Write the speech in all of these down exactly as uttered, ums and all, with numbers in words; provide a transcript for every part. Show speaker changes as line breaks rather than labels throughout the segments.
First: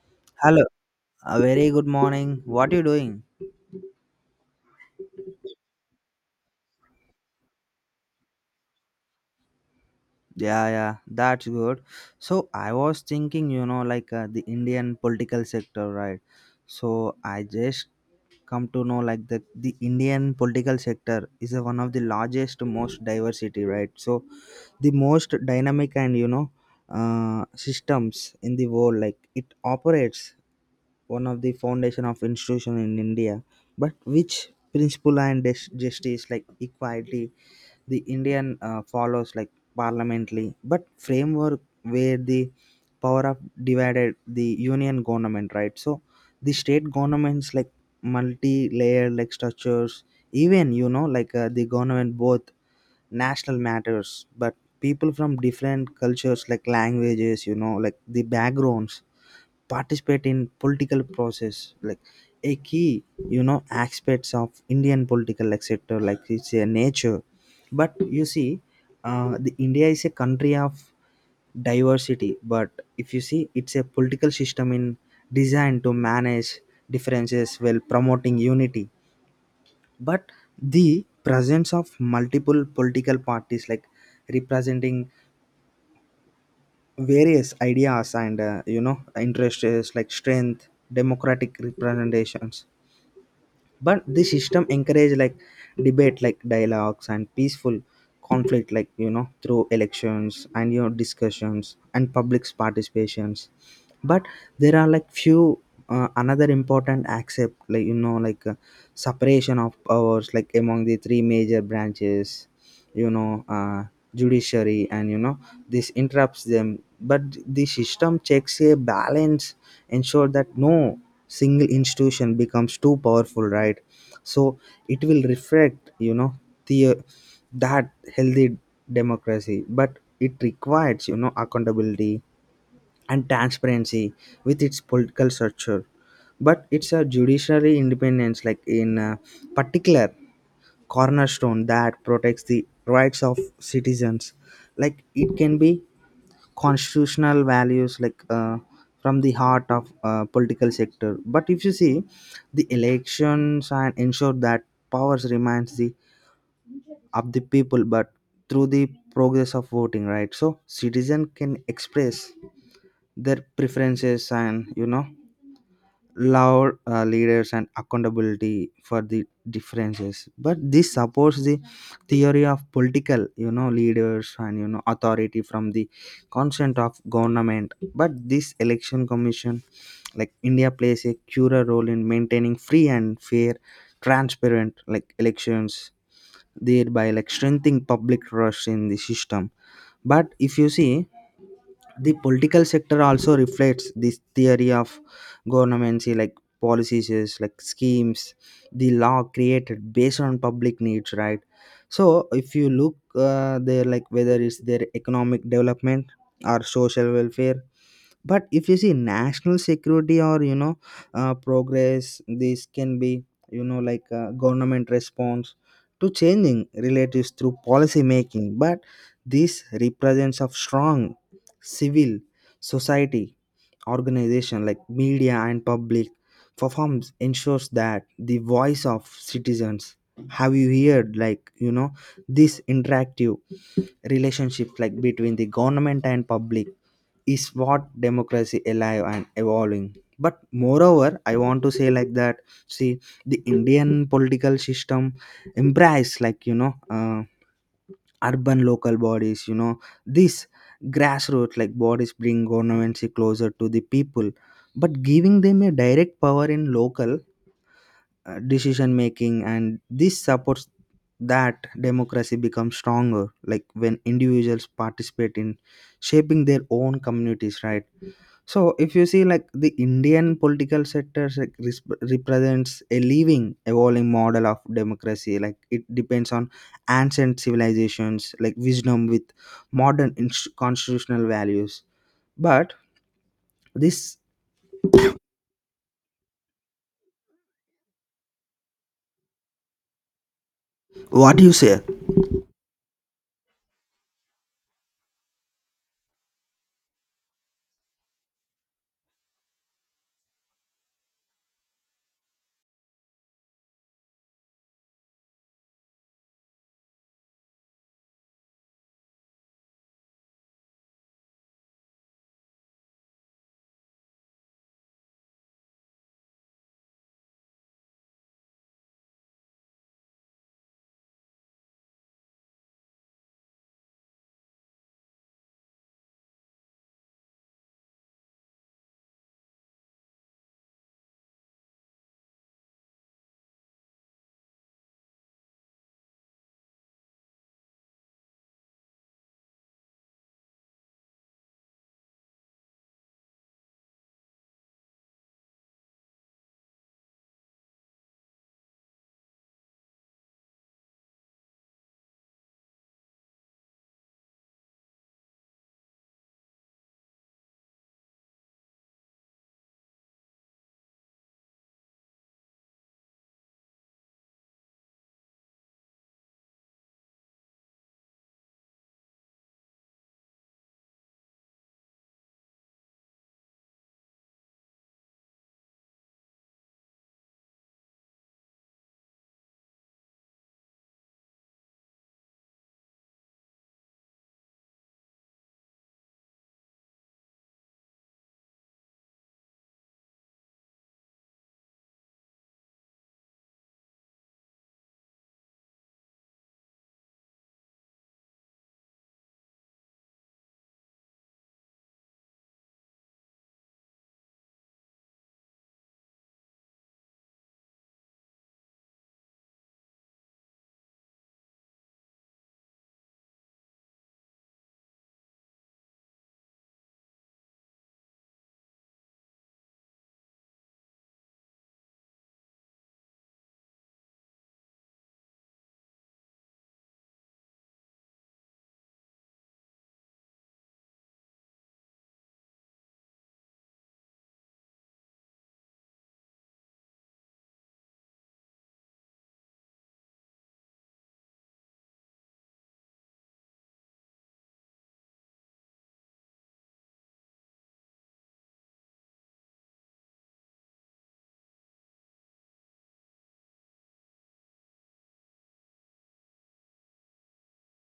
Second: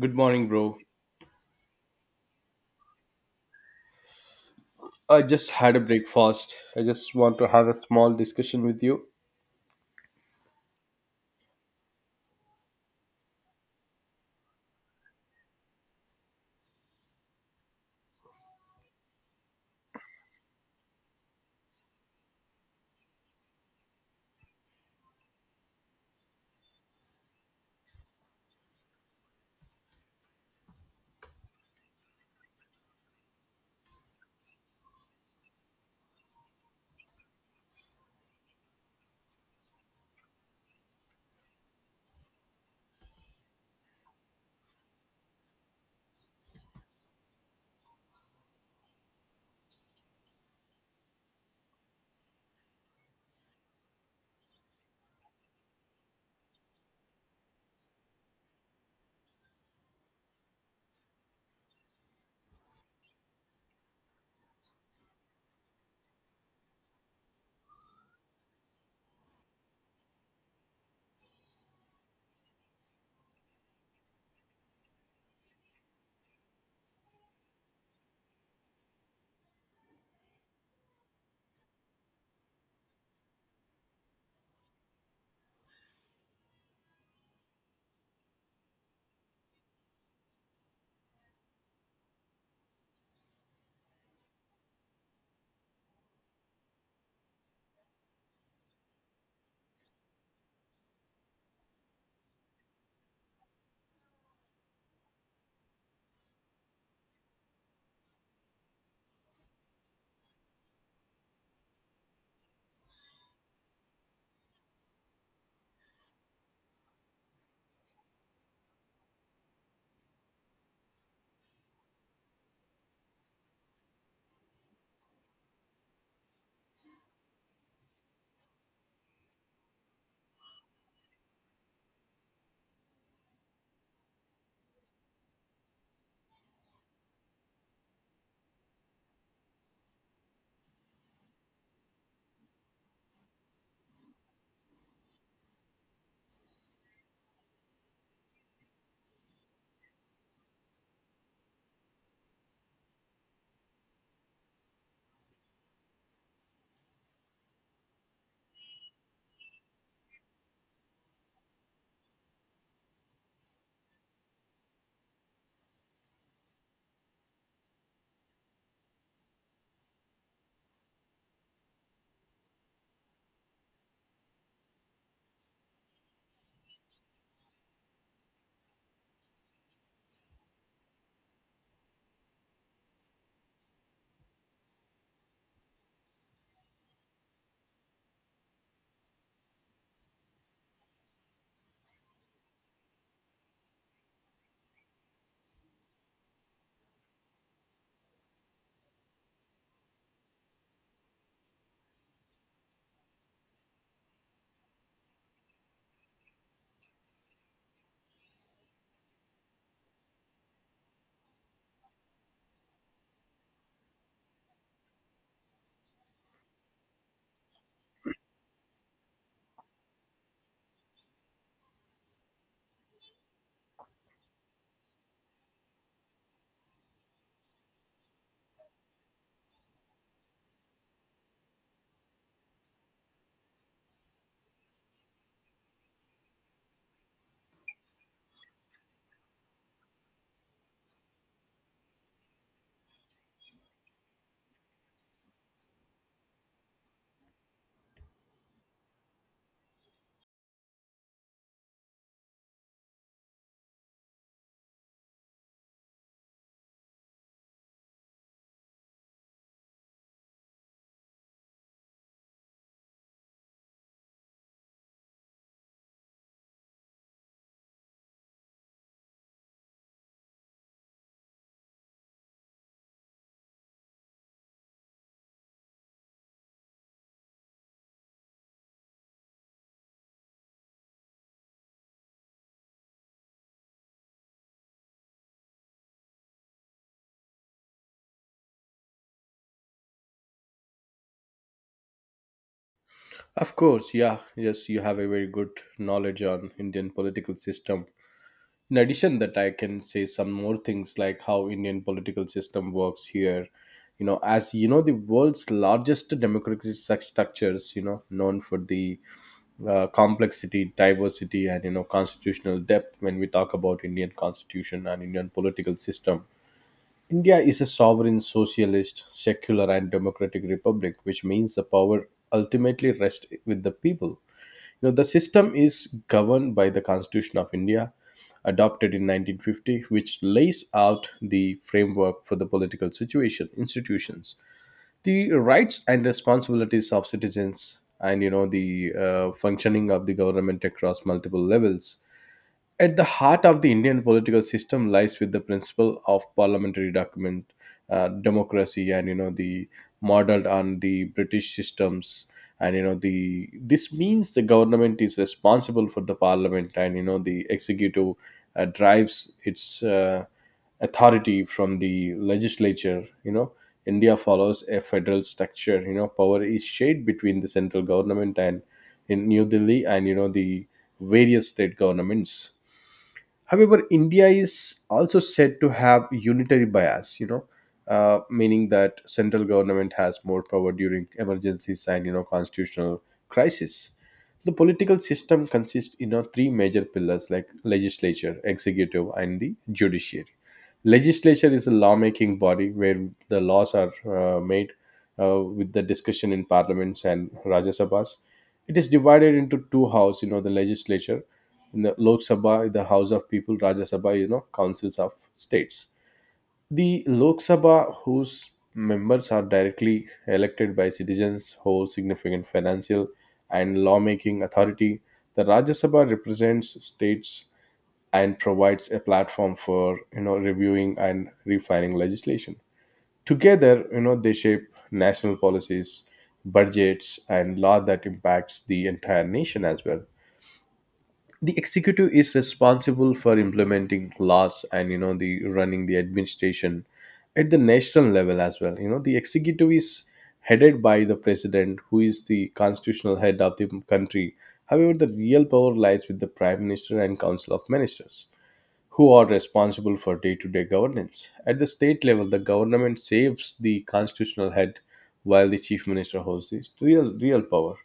Good morning,
Hello,
bro.
a very good morning. What you doing?
I just had a breakfast. I just want to have a small discussion with you.
Yeah, yeah, that's good. So I was thinking, you know, like uh, the Indian political sector, right? So I just come to know like the the Indian political sector is uh, one of the largest, most diversity, right? So the most dynamic and you know uh, systems in the world, like it operates one of the foundation of institution in India, but which principle and dis- justice like equality the Indian uh, follows like parliamentary, but framework where the power of divided the union government, right? So the state governments like multi-layered like structures, even you know like uh, the government both national matters, but people from different cultures like languages, you know, like the backgrounds participate in political process like a key you know aspects of indian political like sector like it's a nature but you see, uh, the india is a country of diversity but if you see it's a political system in designed to manage differences while promoting unity, but the presence of multiple political parties like representing various ideas and uh, you know interests like strength democratic representations, but this system encourage like debate like dialogues and peaceful conflict like you know through elections and you know discussions and public's participations, but there are like few uh, another important accept like you know like uh, separation of powers like among the three major branches, you know uh, judiciary and you know this interrupts them, but the system checks a balance ensure that no single institution becomes too powerful, right? So it will reflect you know the that healthy democracy, but it requires you know accountability and transparency with its political structure, but it's a judiciary independence like in uh, particular cornerstone that protects the rights of citizens, like it can be constitutional values like uh, from the heart of uh, political sector. But if you see the elections and ensure that powers remains the of the people, but through the progress of voting, right? So citizen can express their preferences and you know loud uh, leaders and accountability for the differences, but this supports the theory of political you know leaders and you know authority from the consent of government, but this election commission like india plays a crucial role in maintaining free and fair transparent like elections, thereby like strengthening public trust in the system. But if you see, the political sector also reflects this theory of governance like policies is like schemes the law created based on public needs, right? So if you look uh, there like whether it's their economic development or social welfare, but if you see national security or you know uh, progress, this can be you know like uh, government response to changing relatives through policy making, but this represents of strong civil society organization like media and public performs ensures that the voice of citizens have you heard like you know this interactive relationship like between the government and public is what democracy alive and evolving. But moreover I want to say like that, see, the indian political system embrace like you know uh, urban local bodies, you know this grassroots like bodies bring governments closer to the people, but giving them a direct power in local uh, decision making, and this supports that democracy becomes stronger like when individuals participate in shaping their own communities, right? So if you see like the Indian political sector like, res- represents a living, evolving model of democracy. Like it depends on ancient civilizations, like wisdom with modern inst- constitutional values. But this, what do you say?
Of course, yeah. Yes, you have a very good knowledge on Indian political system. In addition that I can say some more things like how Indian political system works here. You know, as you know, the world's largest democratic struc- structures, you know, known for the uh, complexity, diversity, and you know, constitutional depth. When we talk about Indian constitution and Indian political system, India is a sovereign, socialist, secular, and democratic republic, which means the power ultimately rests with the people. You know, the system is governed by the Constitution of India, adopted in nineteen fifty, which lays out the framework for the political situation, institutions, the rights and responsibilities of citizens, and you know the uh, functioning of the government across multiple levels. At the heart of the Indian political system lies with the principle of parliamentary document uh, democracy, and you know the modeled on the British systems. And you know the this means the government is responsible for the parliament, and you know the executive uh, drives its uh, authority from the legislature. You know India follows a federal structure. You know power is shared between the central government and in New Delhi, and you know the various state governments. However, India is also said to have unitary bias, you know, uh, meaning that central government has more power during emergencies and you know constitutional crisis. The political system consists in you know three major pillars like legislature, executive, and the judiciary. Legislature is a lawmaking body where the laws are uh, made uh, with the discussion in parliaments and Rajya Sabhas. It is divided into two house, you know, the legislature, in the Lok Sabha, the House of People, Rajya Sabha, you know, councils of states. The Lok Sabha, whose members are directly elected by citizens, holds significant financial and lawmaking authority. The Rajya Sabha represents states and provides a platform for you know reviewing and refining legislation. Together, you know, they shape national policies, budgets, and law that impacts the entire nation as well. The executive is responsible for implementing laws and you know the running the administration at the national level as well. You know, the executive is headed by the president, who is the constitutional head of the country. However, the real power lies with the prime minister and council of ministers who are responsible for day to day governance. At the state level, the government saves the constitutional head while the chief minister holds the real, real power.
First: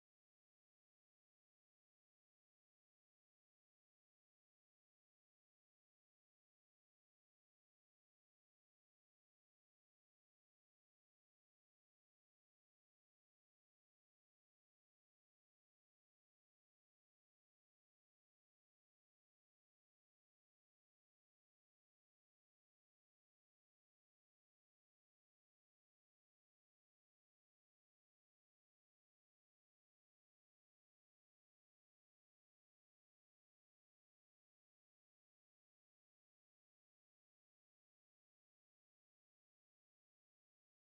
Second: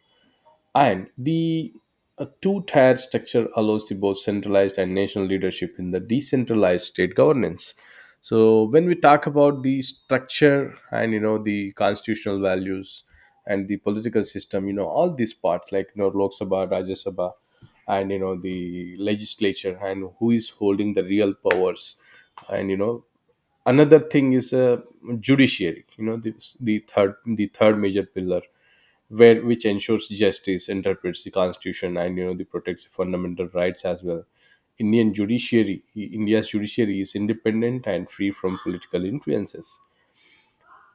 And the uh, two tier structure allows the both centralized and national leadership in the decentralized state governance. So when we talk about the structure and you know the constitutional values and the political system, you know all these parts like you know Lok Sabha, Rajya Sabha, and you know the legislature, and who is holding the real powers. And you know another thing is uh, judiciary. You know the the third the third major pillar, where which ensures justice, interprets the constitution, and you know the protects the fundamental rights as well. Indian judiciary, India's judiciary is independent and free from political influences.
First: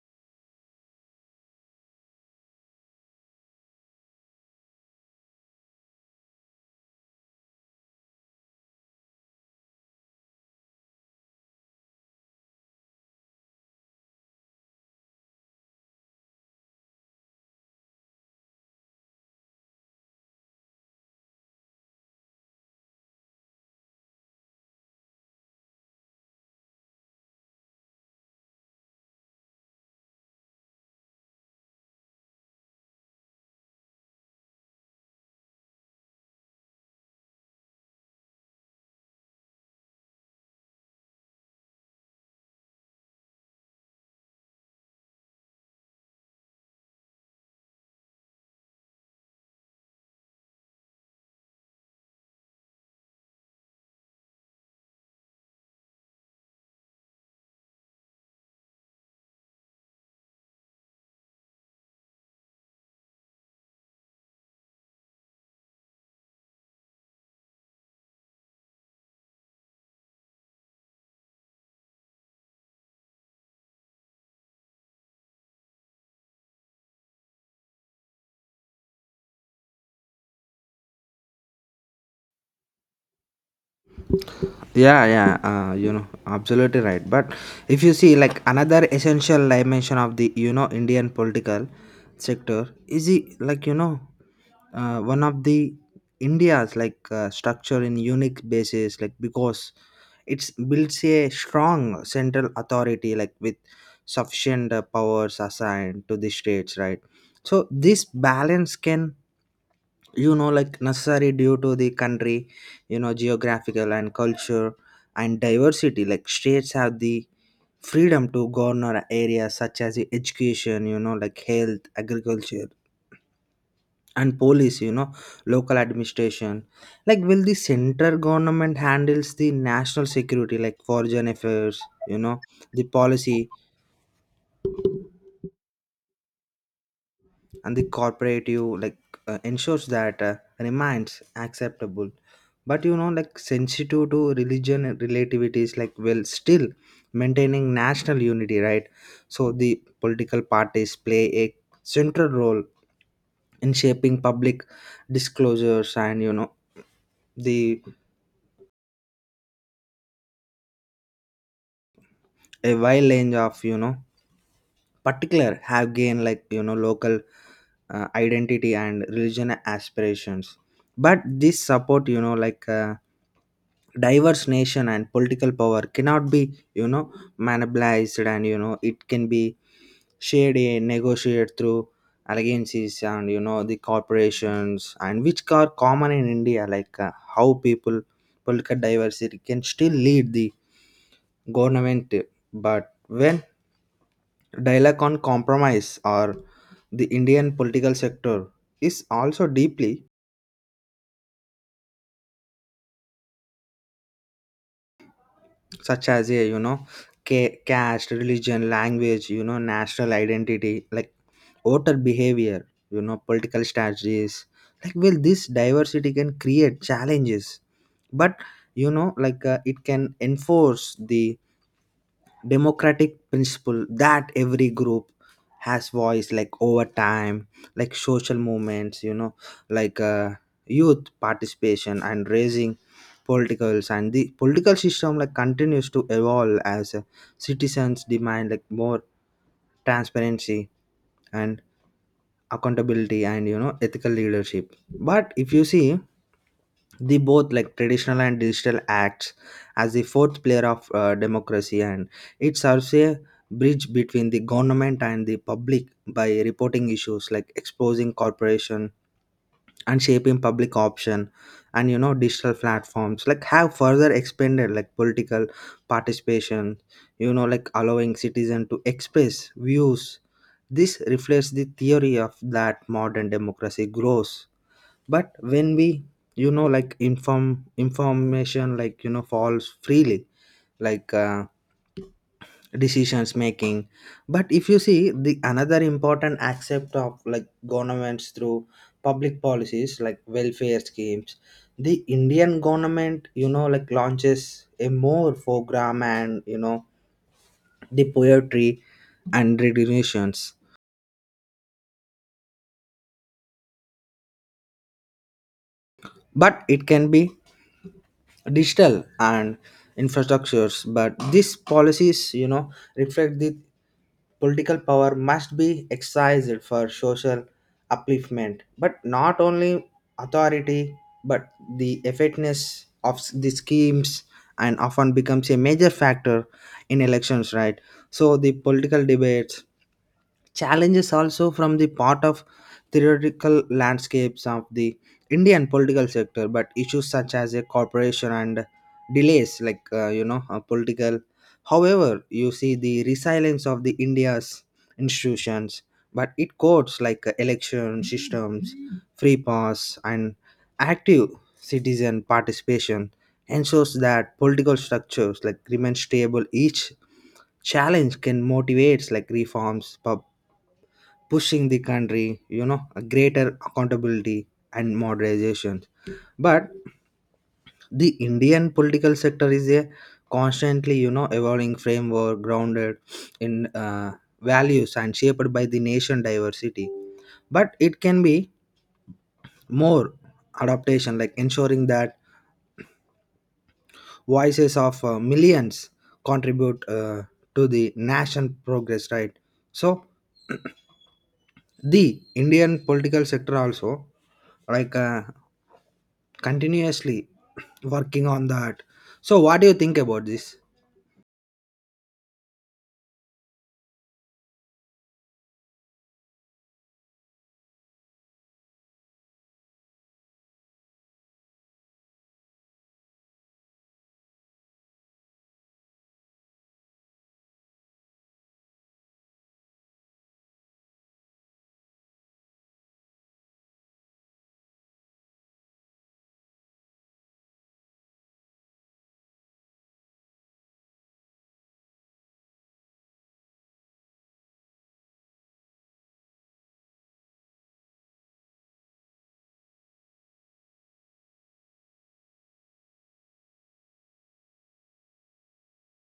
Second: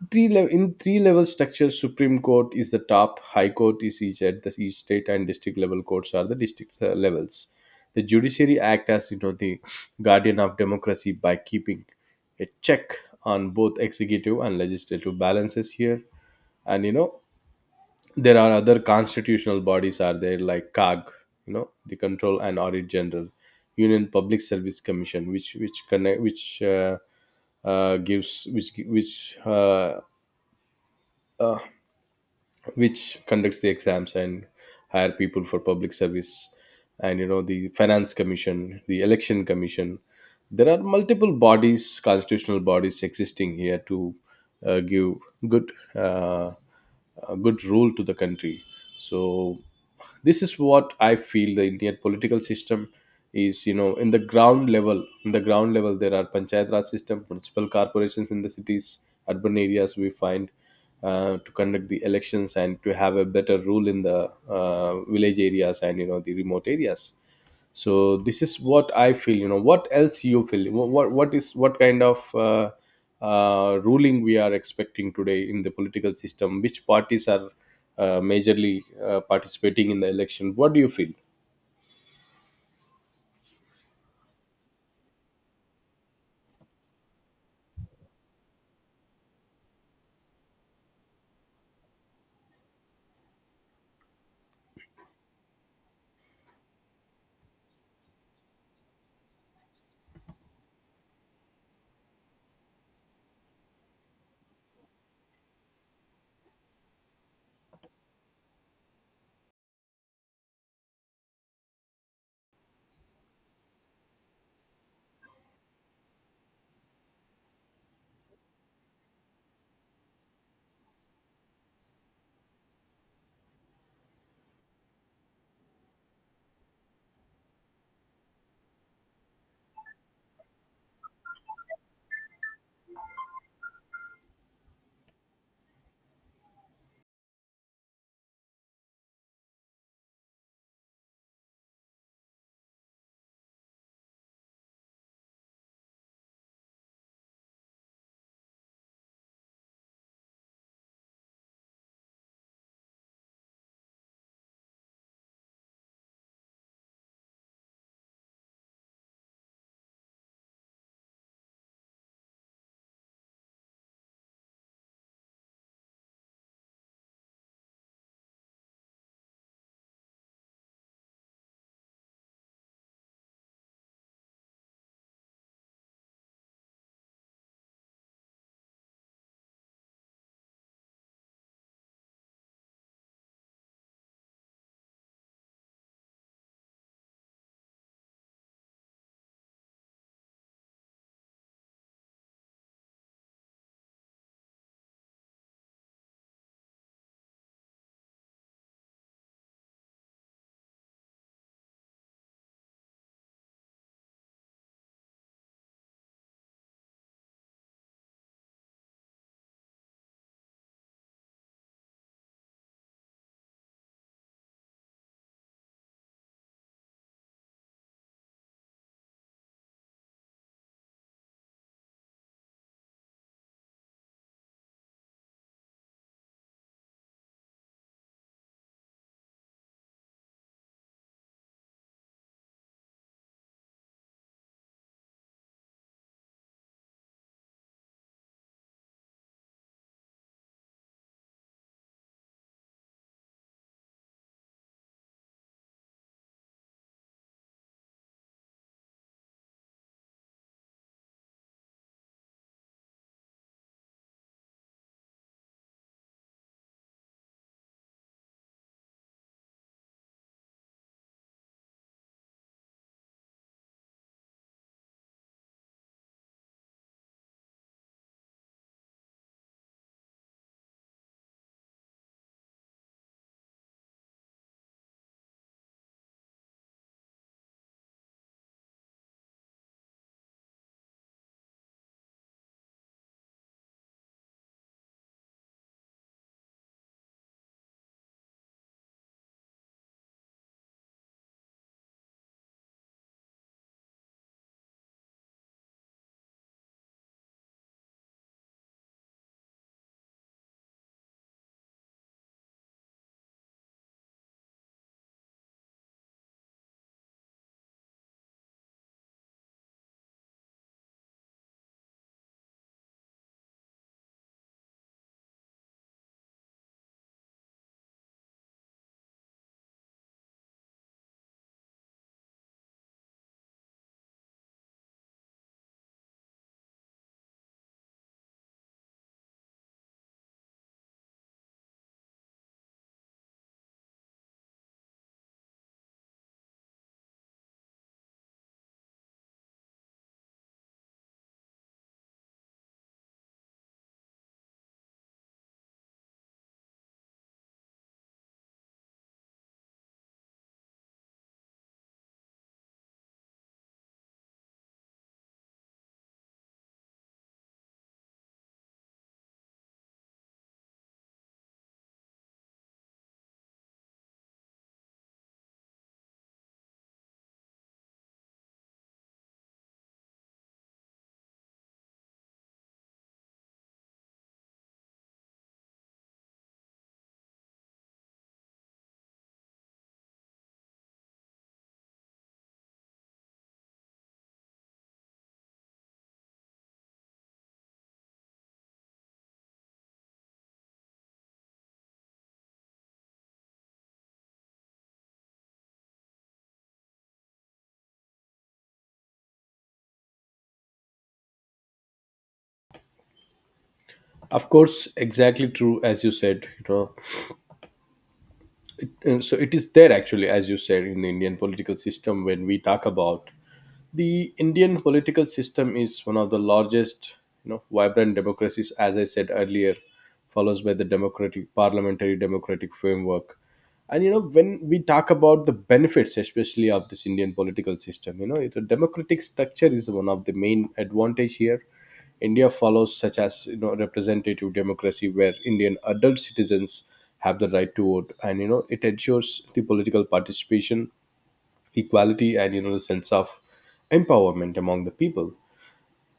Three level in three level structure, Supreme Court is the top, High Court is each at the each state, and district level courts are the district uh, levels. The judiciary act as you know the guardian of democracy by keeping a check on both executive and legislative balances here. And you know there are other constitutional bodies are there like C A G, you know the control and audit general union public service commission, which which connect which uh, uh, gives which which uh, uh, which conducts the exams and hire people for public service, and you know the finance commission, the election commission. There are multiple bodies, constitutional bodies existing here to uh, give good uh, a good rule to the country. So this is what I feel the Indian political system is. You know, in the ground level, in the ground level, there are panchayat raj system, municipal corporations in the cities, urban areas. We find uh, to conduct the elections and to have a better rule in the uh, village areas and you know the remote areas. So this is what I feel. You know what else you feel? Wha- what what is what kind of uh, uh, ruling we are expecting today in the political system? Which parties are uh, majorly uh, participating in the election? What do you feel?
Yeah, yeah, uh, you know, absolutely right. But if you see like another essential dimension of the you know indian political sector is the like you know uh, one of the india's like uh, structure in unique basis, like because it's builds a strong central authority like with sufficient uh, powers assigned to the states, right? So this balance can you know like necessary due to the country you know geographical and culture and diversity like states have the freedom to govern areas such as the education, you know like health agriculture and police, you know local administration, like will the central government handles the national security like foreign affairs, you know the policy and the cooperative like uh, ensures that uh, remains acceptable. But you know like sensitive to religion and relativities like will still maintaining national unity, right? So the political parties play a central role in shaping public disclosures and you know the a wide range of you know particular have gained like you know local uh, identity and religion aspirations, but this support you know like uh, diverse nation and political power cannot be you know monopolized, and you know it can be shared and negotiated through alliances and you know the corporations and which are common in india like uh, how people political diversity can still lead the government. But when dialogue on compromise, or the Indian political sector is also deeply such as a you know ca- caste, religion, language, you know national identity, like voter behavior, you know political strategies. Like well, this diversity can create challenges, but you know like uh, it can enforce the democratic principle that every group has voice like over time, like social movements, you know like uh, youth participation and raising politicals, and the political system like continues to evolve as uh, citizens demand like more transparency and accountability and you know ethical leadership. But if you see the both like traditional and digital acts as the fourth pillar of uh, democracy, and it serves a bridge between the government and the public by reporting issues like exposing corporation and shaping public option, and you know digital platforms like have further expanded like political participation, you know like allowing citizen to express views. This reflects the theory of that modern democracy grows, but when we you know like inform information like you know falls freely, like uh, decisions making. But if you see the another important aspect of like governments through public policies like welfare schemes, the indian government you know like launches a more program, and you know the poetry and regulations, but it can be digital and infrastructures, but these policies you know reflect the political power must be exercised for social upliftment but not only authority. But the effectiveness of the schemes and often becomes a major factor in elections, right? So the political debates challenges also from the part of theoretical landscapes of the indian political sector, but issues such as a corporation and delays like uh, you know uh, political, however you see the resilience of the india's institutions, but it codes like uh, election systems free pass and active citizen participation ensures that political structures like remain stable, each challenge can motivate like reforms pub pushing the country, you know, a greater accountability and moderation. But the Indian political sector is a constantly, you know, evolving framework grounded in uh, values and shaped by the nation diversity. But it can be more adaptation, like ensuring that voices of uh, millions contribute uh, to the nation progress, right? So the Indian political sector also like uh, continuously working on that, so what do you think about this?
Of course, exactly true as you said, you know and so it is there actually, as you said. In the Indian political system, when we talk about the Indian political system, is one of the largest, you know vibrant democracies, as I said earlier, follows by the democratic parliamentary democratic framework. And you know when we talk about the benefits, especially of this Indian political system, you know it, a democratic structure is one of the main advantage here. India follows such as you know representative democracy where Indian adult citizens have the right to vote, and you know it ensures the political participation, equality, and you know the sense of empowerment among the people.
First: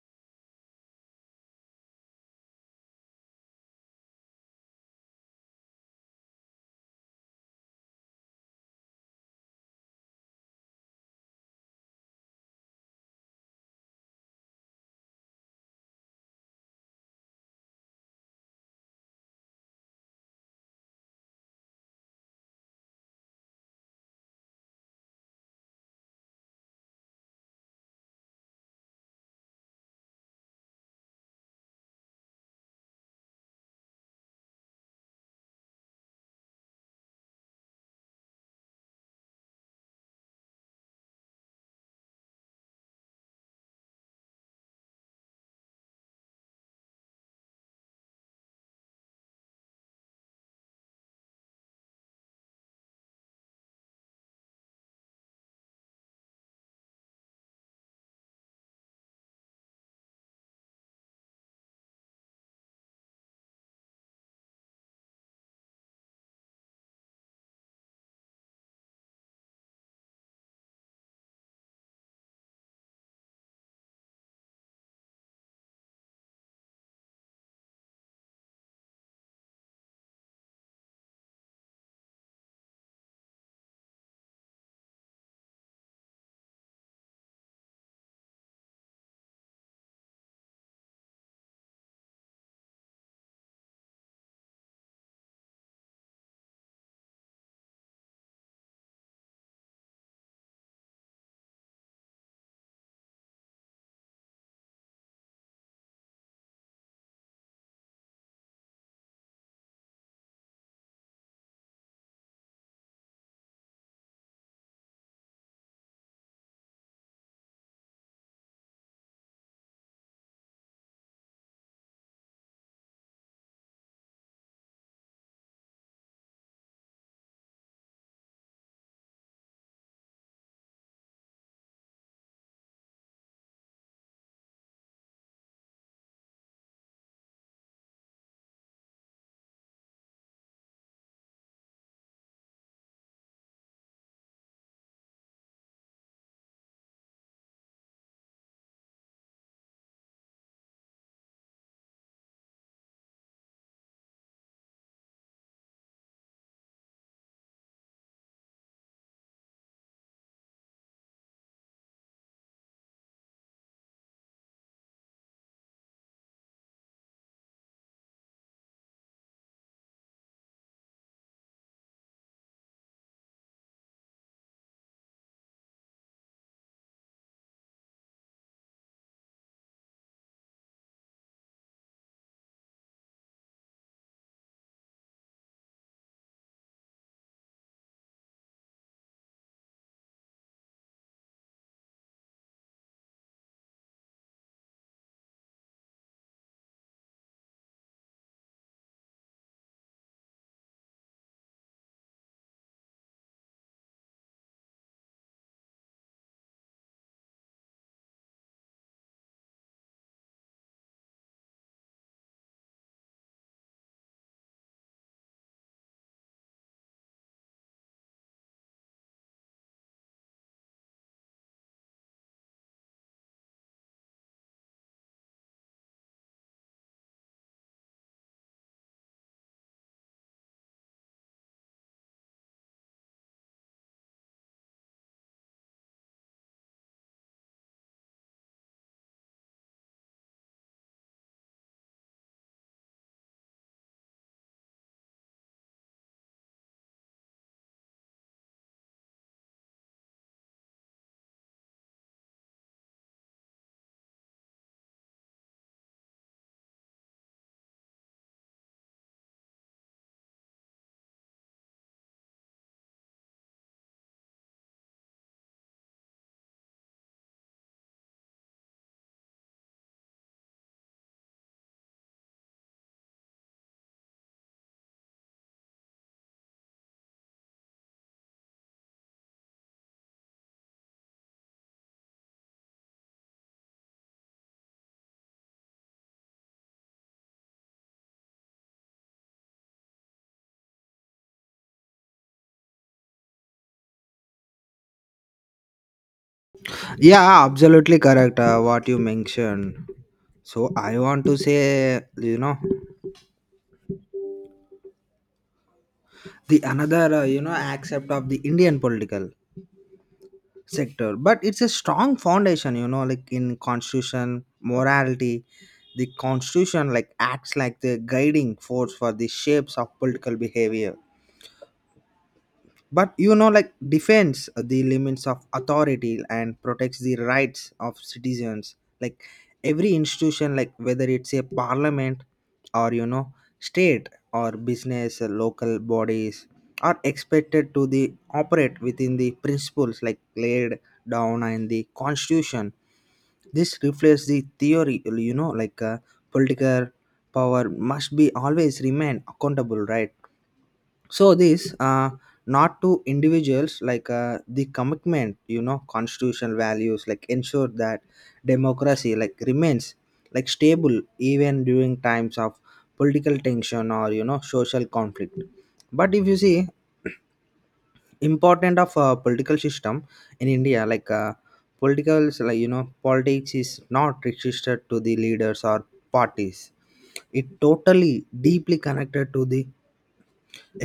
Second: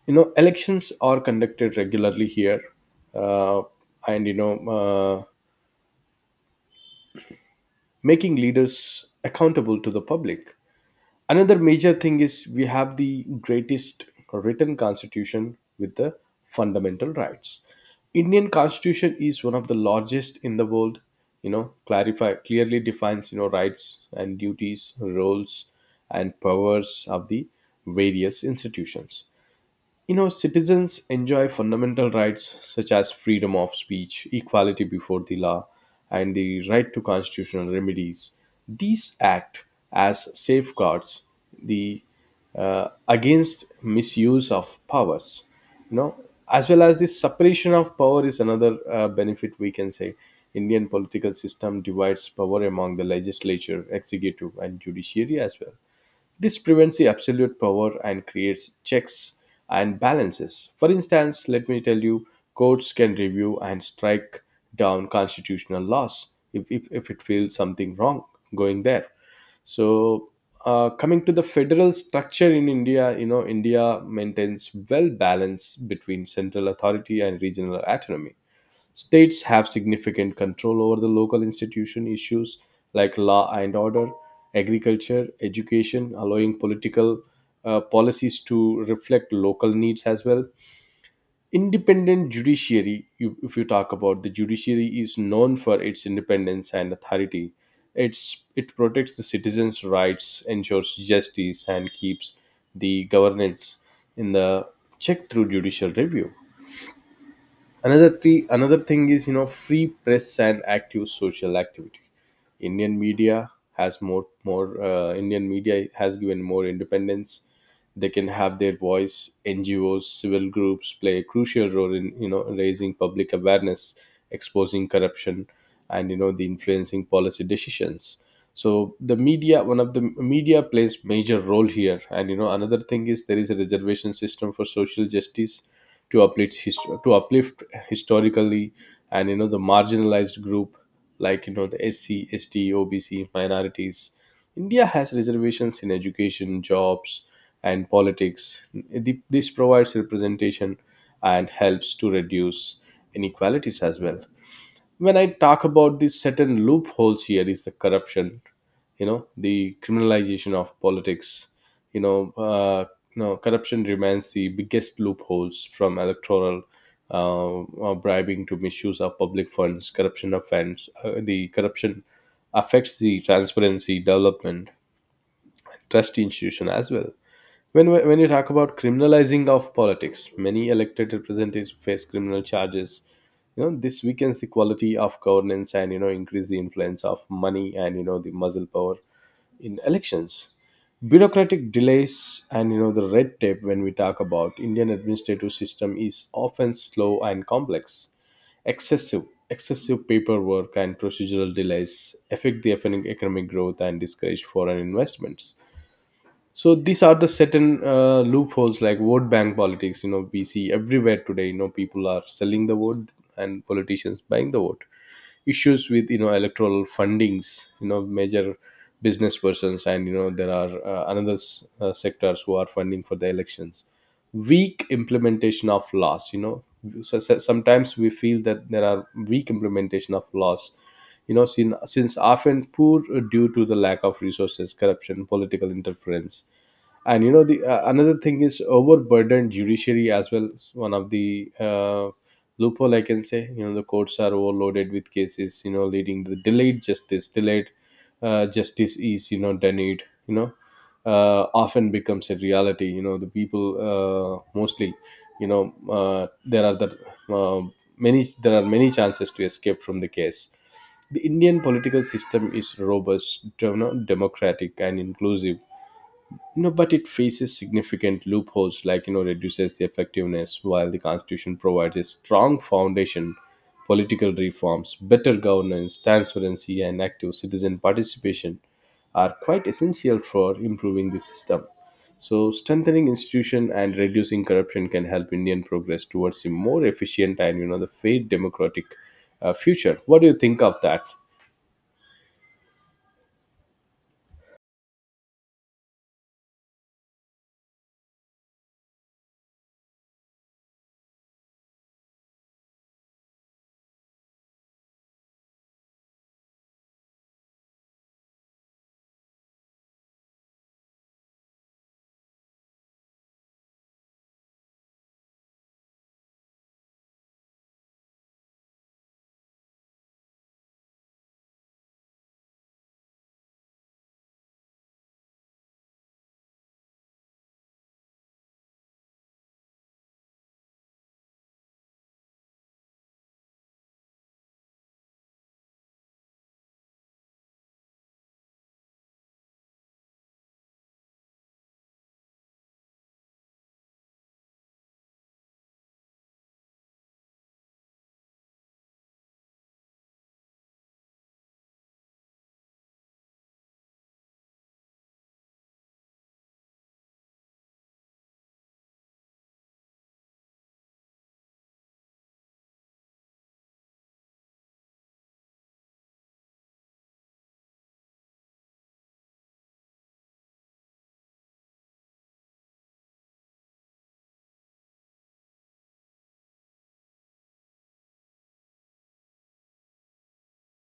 You know elections are conducted regularly here, uh, and you know uh, making leaders accountable to the public. Another major thing is we have the greatest written constitution with the fundamental rights. Indian constitution is one of the largest in the world, you know, clarify clearly defines, you know, rights and duties, roles and powers of the various institutions. You know, citizens enjoy fundamental rights such as freedom of speech, equality before the law, and the right to constitutional remedies. These act as safeguards, the uh, against misuse of powers. You know, as well as the separation of power is another uh, benefit we can say. Indian political system divides power among the legislature, executive, and judiciary as well. This prevents the absolute power and creates checks and balances. For instance, let me tell you, courts can review and strike down constitutional laws if, if, if it feels something wrong going there. So, uh, coming to the federal structure in India, you know, India maintains well balance between central authority and regional autonomy. States have significant control over the local institution issues like law and order, agriculture, education, allowing political uh, policies to reflect local needs as well. Independent judiciary, you, if you talk about the judiciary, is known for its independence and authority. It's it protects the citizens' rights, ensures justice, and keeps the governance in the check through judicial review. Another three, another thing is, you know free press and active social activity. Indian media has more more uh, Indian media has given more independence. They can have their voice. N G Os, civil groups play a crucial role in you know raising public awareness, exposing corruption, and you know the influencing policy decisions. So the media, one of the media plays major role here. And you know another thing is there is a reservation system for social justice to uplift hist- to uplift historically and you know the marginalized group, like you know the S C, S T, O B C minorities. India has reservations in education, jobs, and politics. The- This provides representation and helps to reduce inequalities as well. When i talk about these certain loopholes, here is the corruption, you know the criminalization of politics. You know uh, you know, corruption remains the biggest loopholes, from electoral uh, uh, bribing to misuse of public funds. Corruption offense, uh, the corruption affects the transparency, development, trust, institution as well. When, when you talk about criminalizing of politics, many elected representatives face criminal charges. You know, this weakens the quality of governance and, you know, increase the influence of money and, you know, the muscle power in elections. Bureaucratic delays and, you know, the red tape, when we talk about Indian administrative system is often slow and complex. Excessive, excessive paperwork and procedural delays affect the economic economic growth and discourage foreign investments. So these are the certain uh, loopholes like vote bank politics, you know, we see everywhere today. You know, people are selling the vote and politicians buying the vote. Issues with, you know, electoral fundings, you know, major business persons and, you know, there are uh, another s- uh, sectors who are funding for the elections. Weak implementation of laws, you know. So, so- sometimes we feel that there are weak implementation of laws, you know. Sin, since often poor due to the lack of resources, corruption, political interference. And you know, the uh, another thing is overburdened judiciary as well. It's one of the uh, loophole, I can say. You know, the courts are overloaded with cases, you know, leading to delayed justice. Delayed uh, justice is, you know, denied, you know, uh, often becomes a reality. You know, the people uh, mostly, you know, uh, there are the uh, many there are many chances to escape from the case. The Indian political system is robust, you know, democratic and inclusive. You know, but it faces significant loopholes like, you know, reduces the effectiveness. While the constitution provides a strong foundation, political reforms, better governance, transparency and active citizen participation are quite essential for improving the system. So strengthening institution and reducing corruption can help Indian progress towards a more efficient and, you know, the fair democratic uh, future. What do you think of that?
Yeah, absolutely correct, uh, what you mentioned. So I want to say, you know, the another uh, you know accept of the indian political sector, but it's a strong foundation, you know like in constitution morality. The constitution like acts like the guiding force for the shapes of political behavior, but you know like defends the limits of authority and protects the rights of citizens, like every institution, like whether it's a parliament or you know state or business uh, local bodies, are expected to the operate within the principles like laid down in the constitution. This reflects the theory you know like uh, political power must be always remain accountable, right? So this uh, not to individuals like uh, the commitment you know constitutional values like ensure that democracy like remains like stable, even during times of political tension or you know social conflict. But if you see important of a political system in india like uh, political like you know politics is not registered to the leaders or parties, it totally deeply connected to the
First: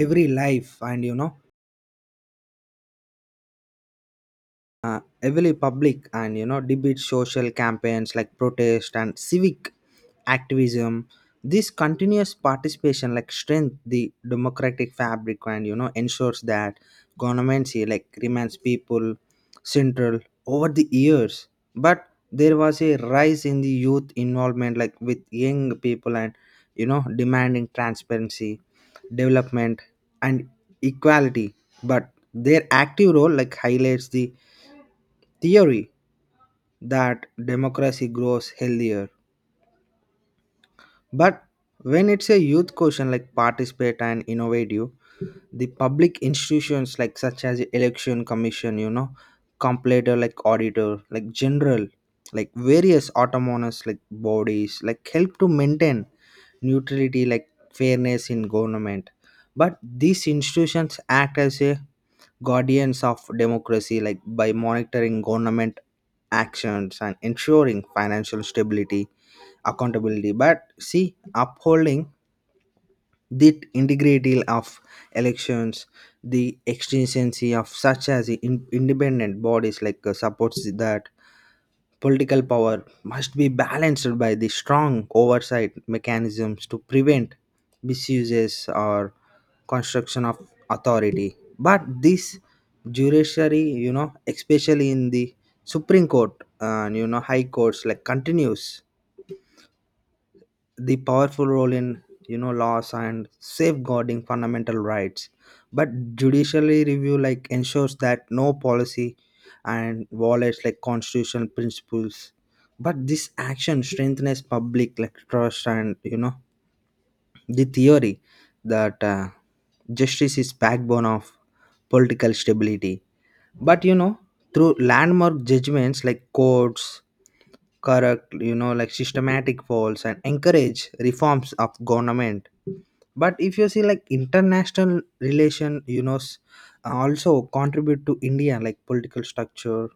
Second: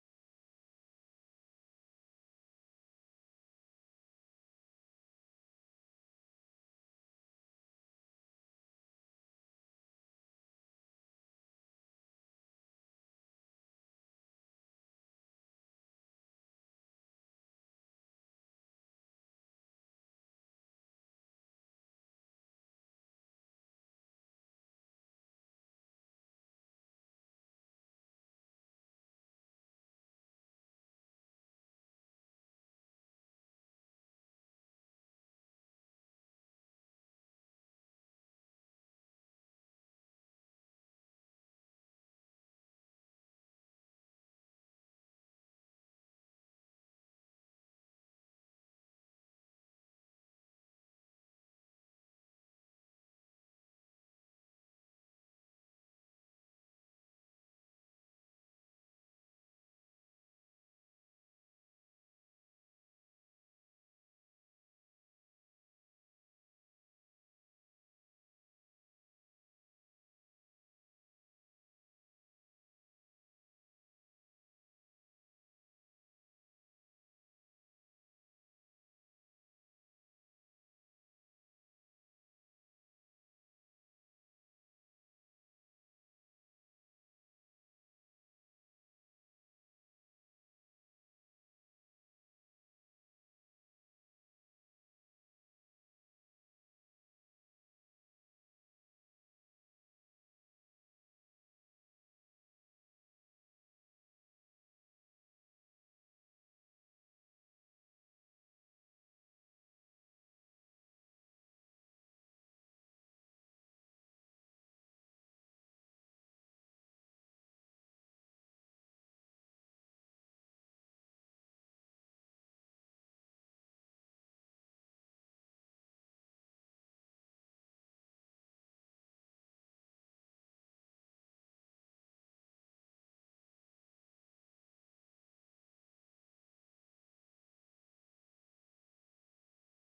every life, and you know uh, heavily public and you know debate social campaigns like protest and civic activism. This continuous participation like strength the democratic fabric, and you know ensures that governments here like remains people central over the years. But there was a rise in the youth involvement like with young people, and you know demanding transparency development and equality, but their active role like highlights the theory that democracy grows healthier. But when it's a youth question like participate and innovative, the public institutions like such as election commission, you know, completer like auditor, like general, like various autonomous like bodies, like help to maintain neutrality like fairness in government. But these institutions act as a guardians of democracy like by monitoring government actions and ensuring financial stability accountability, but see upholding the integrity of elections, the exigency of such as in- independent bodies like uh, supports that political power must be balanced by the strong oversight mechanisms to prevent misuses or construction of authority. But this judiciary, you know, especially in the Supreme Court and you know High Courts, like continues the powerful role in you know laws and safeguarding fundamental rights, but judiciary review like ensures that no policy and violates like constitutional principles, but this action strengthens public like trust, and you know the theory that uh, justice is backbone of political stability. But you know through landmark judgments like courts correct you know like systematic polls and encourage reforms of government. But if you see like international relation, you know s- also contribute to india like political structure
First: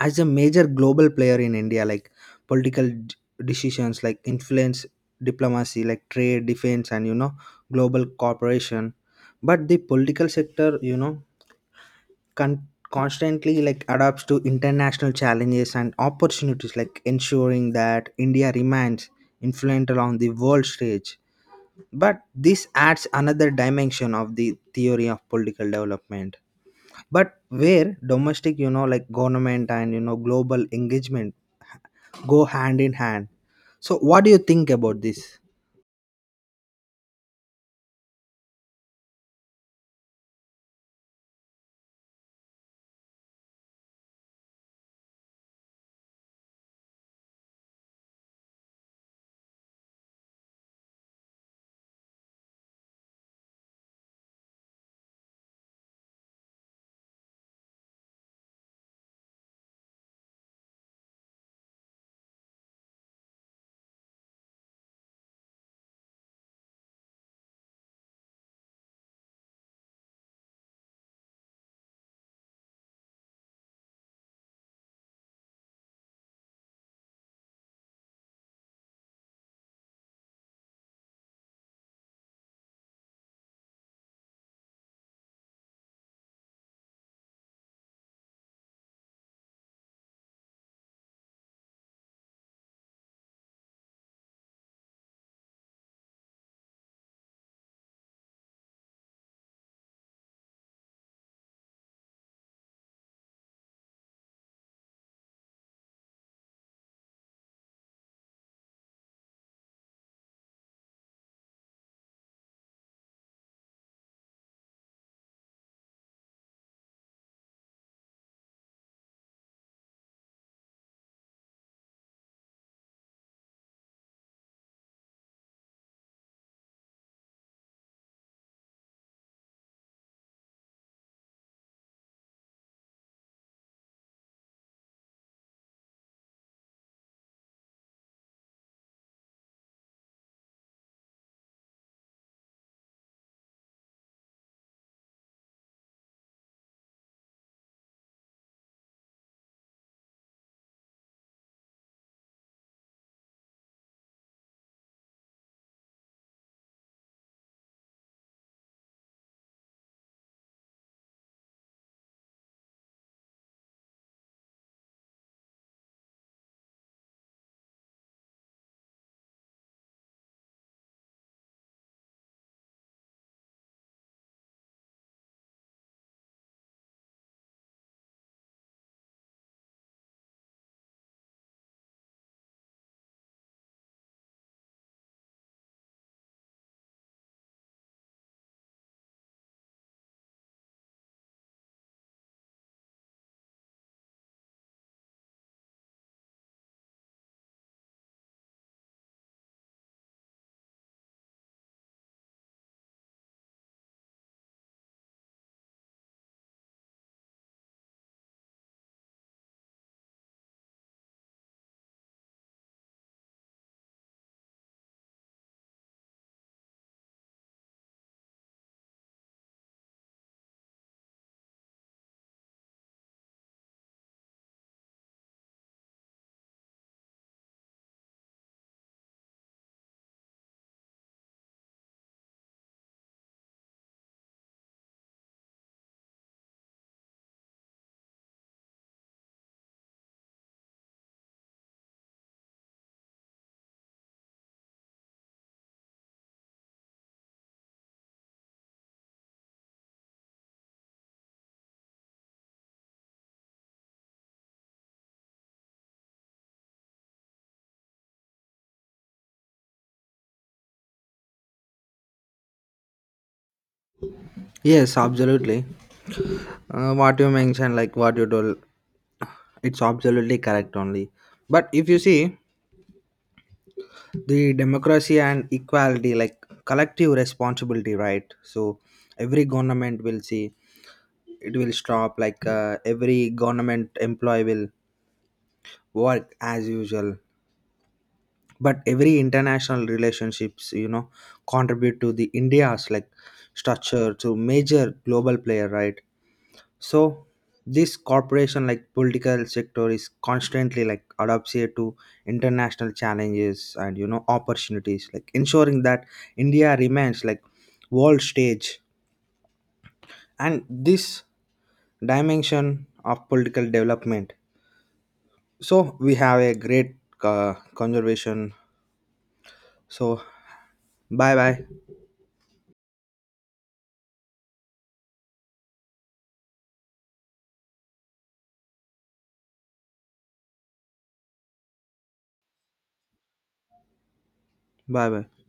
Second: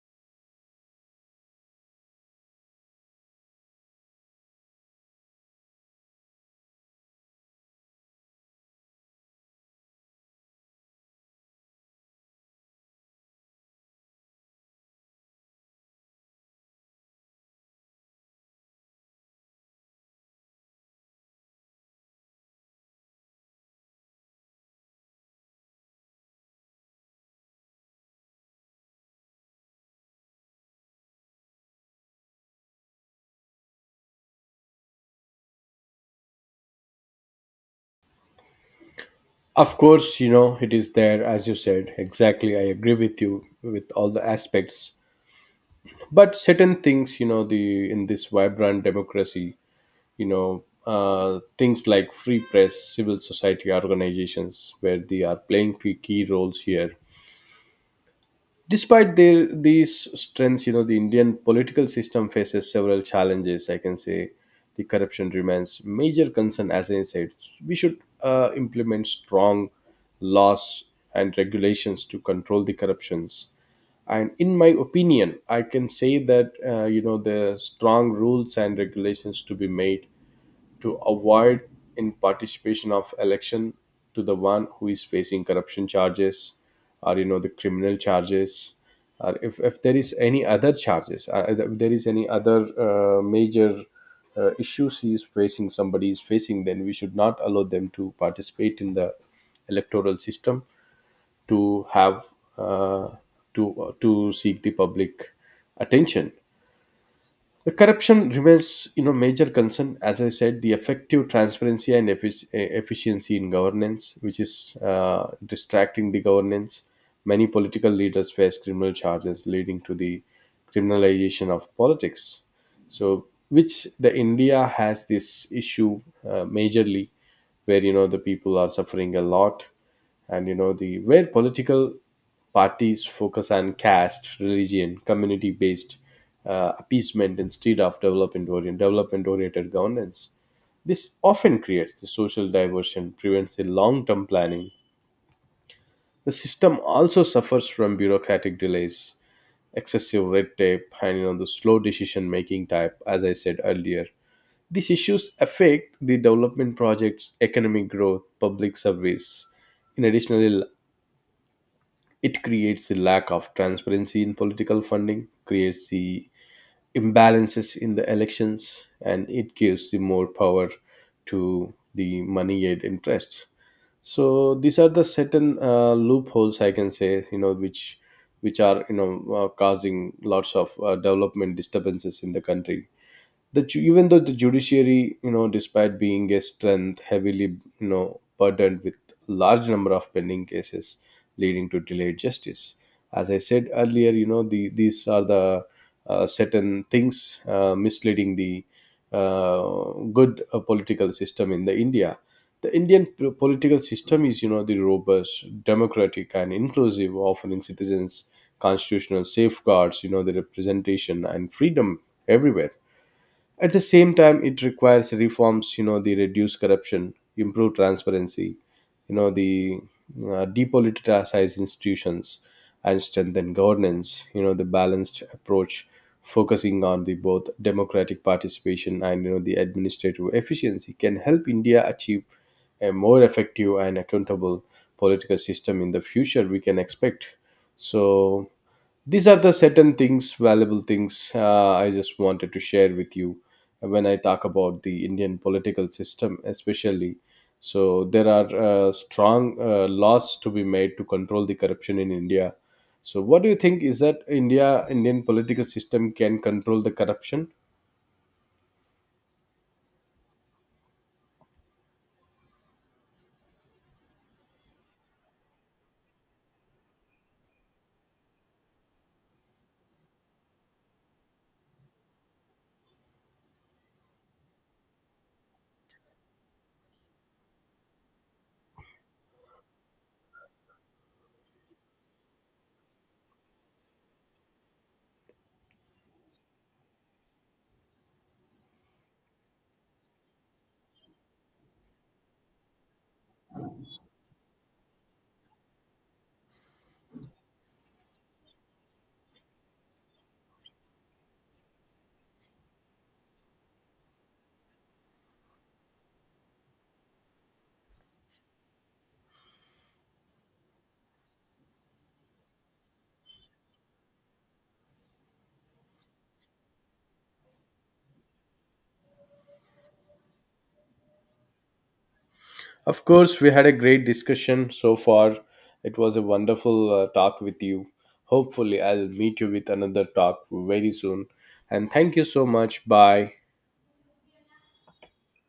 as a major global player in india like political d- decisions like influence diplomacy like trade defense, and you know global cooperation. But the political sector, you know, con- constantly like adapts to international challenges and opportunities, like ensuring that india remains influential on the world stage. But this adds another dimension of the theory of political development, but where domestic you know like government and you know global engagement go hand in hand. So what do you think about this?
Of course, you know, it is there, as you said. Exactly. I agree with you with all the aspects. But certain things, you know, the in this vibrant democracy, you know, uh, things like free press, civil society organizations, where they are playing key key roles here. Despite their these strengths, you know, the Indian political system faces several challenges, I can say. The corruption remains major concern. As I said, we should uh, implement strong laws and regulations to control the corruptions. And in my opinion, I can say that, uh, you know, the strong rules and regulations to be made to avoid in participation of election to the one who is facing corruption charges, or, you know, the criminal charges, or if, if there is any other charges, uh, if there is any other uh, major uh, issues he is facing, somebody is facing, then we should not allow them to participate in the electoral system to have uh, to uh, to seek the public attention. The corruption remains, you know, major concern. As I said, the effective transparency and effic- eh, efficiency in governance, which is uh, distracting the governance. Many political leaders face criminal charges, leading to the criminalization of politics, so which the India has this issue uh, majorly, where, you know, the people are suffering a lot. And you know, the where political parties focus on caste, religion, community based uh, appeasement instead of development oriented development oriented governance. This often creates the social diversion, prevents the long term planning. The system also suffers from bureaucratic delays, excessive red tape and, you know, the slow decision making type, as I said earlier. These issues affect the development project's economic growth, public service. In addition, it creates the lack of transparency in political funding, creates the imbalances in the elections, and it gives the more power to the money aid interests. So these are the certain uh, loopholes I can say, you know, which which are, you know, uh, causing lots of uh, development disturbances in the country. The ju- even though the judiciary, you know, despite being a strength, heavily, you know, burdened with large number of pending cases, leading to delayed justice. As I said earlier, you know, the these are the uh, certain things uh, misleading the uh, good uh, political system in the India. The indian p- political system is, you know, the robust, democratic and inclusive, offering citizens constitutional safeguards, you know, the representation and freedom everywhere. At the same time, it requires reforms, you know, the reduce corruption, improve transparency, you know, the uh, depoliticize institutions and strengthen governance, you know, the balanced approach focusing on the both democratic participation and, you know, the administrative efficiency can help India achieve a more effective and accountable political system in the future we can expect. So these are the certain things, valuable things, uh, I just wanted to share with you when I talk about the Indian political system especially. So there are uh, strong uh, laws to be made to control the corruption in India. So what do you think, is that india Indian political system can control the corruption?
Yes, absolutely, uh, what you mentioned, like what you told, it's absolutely correct only. But if you see, the democracy and equality like collective responsibility, right? So every government will see it will stop like uh, every government employee will work as usual, but every international relationships you know contribute to the india's like structure to major global player, right? So this corporation like political sector is constantly like adapts here to international challenges and you know opportunities, like ensuring that india remains like world stage, and this dimension of political development. So we have a great uh, conservation, so bye bye.
Of course, we had a great discussion so far. It was a wonderful uh, talk with you. Hopefully I'll meet you with another talk very soon. And thank you so much. Bye.
Bye bye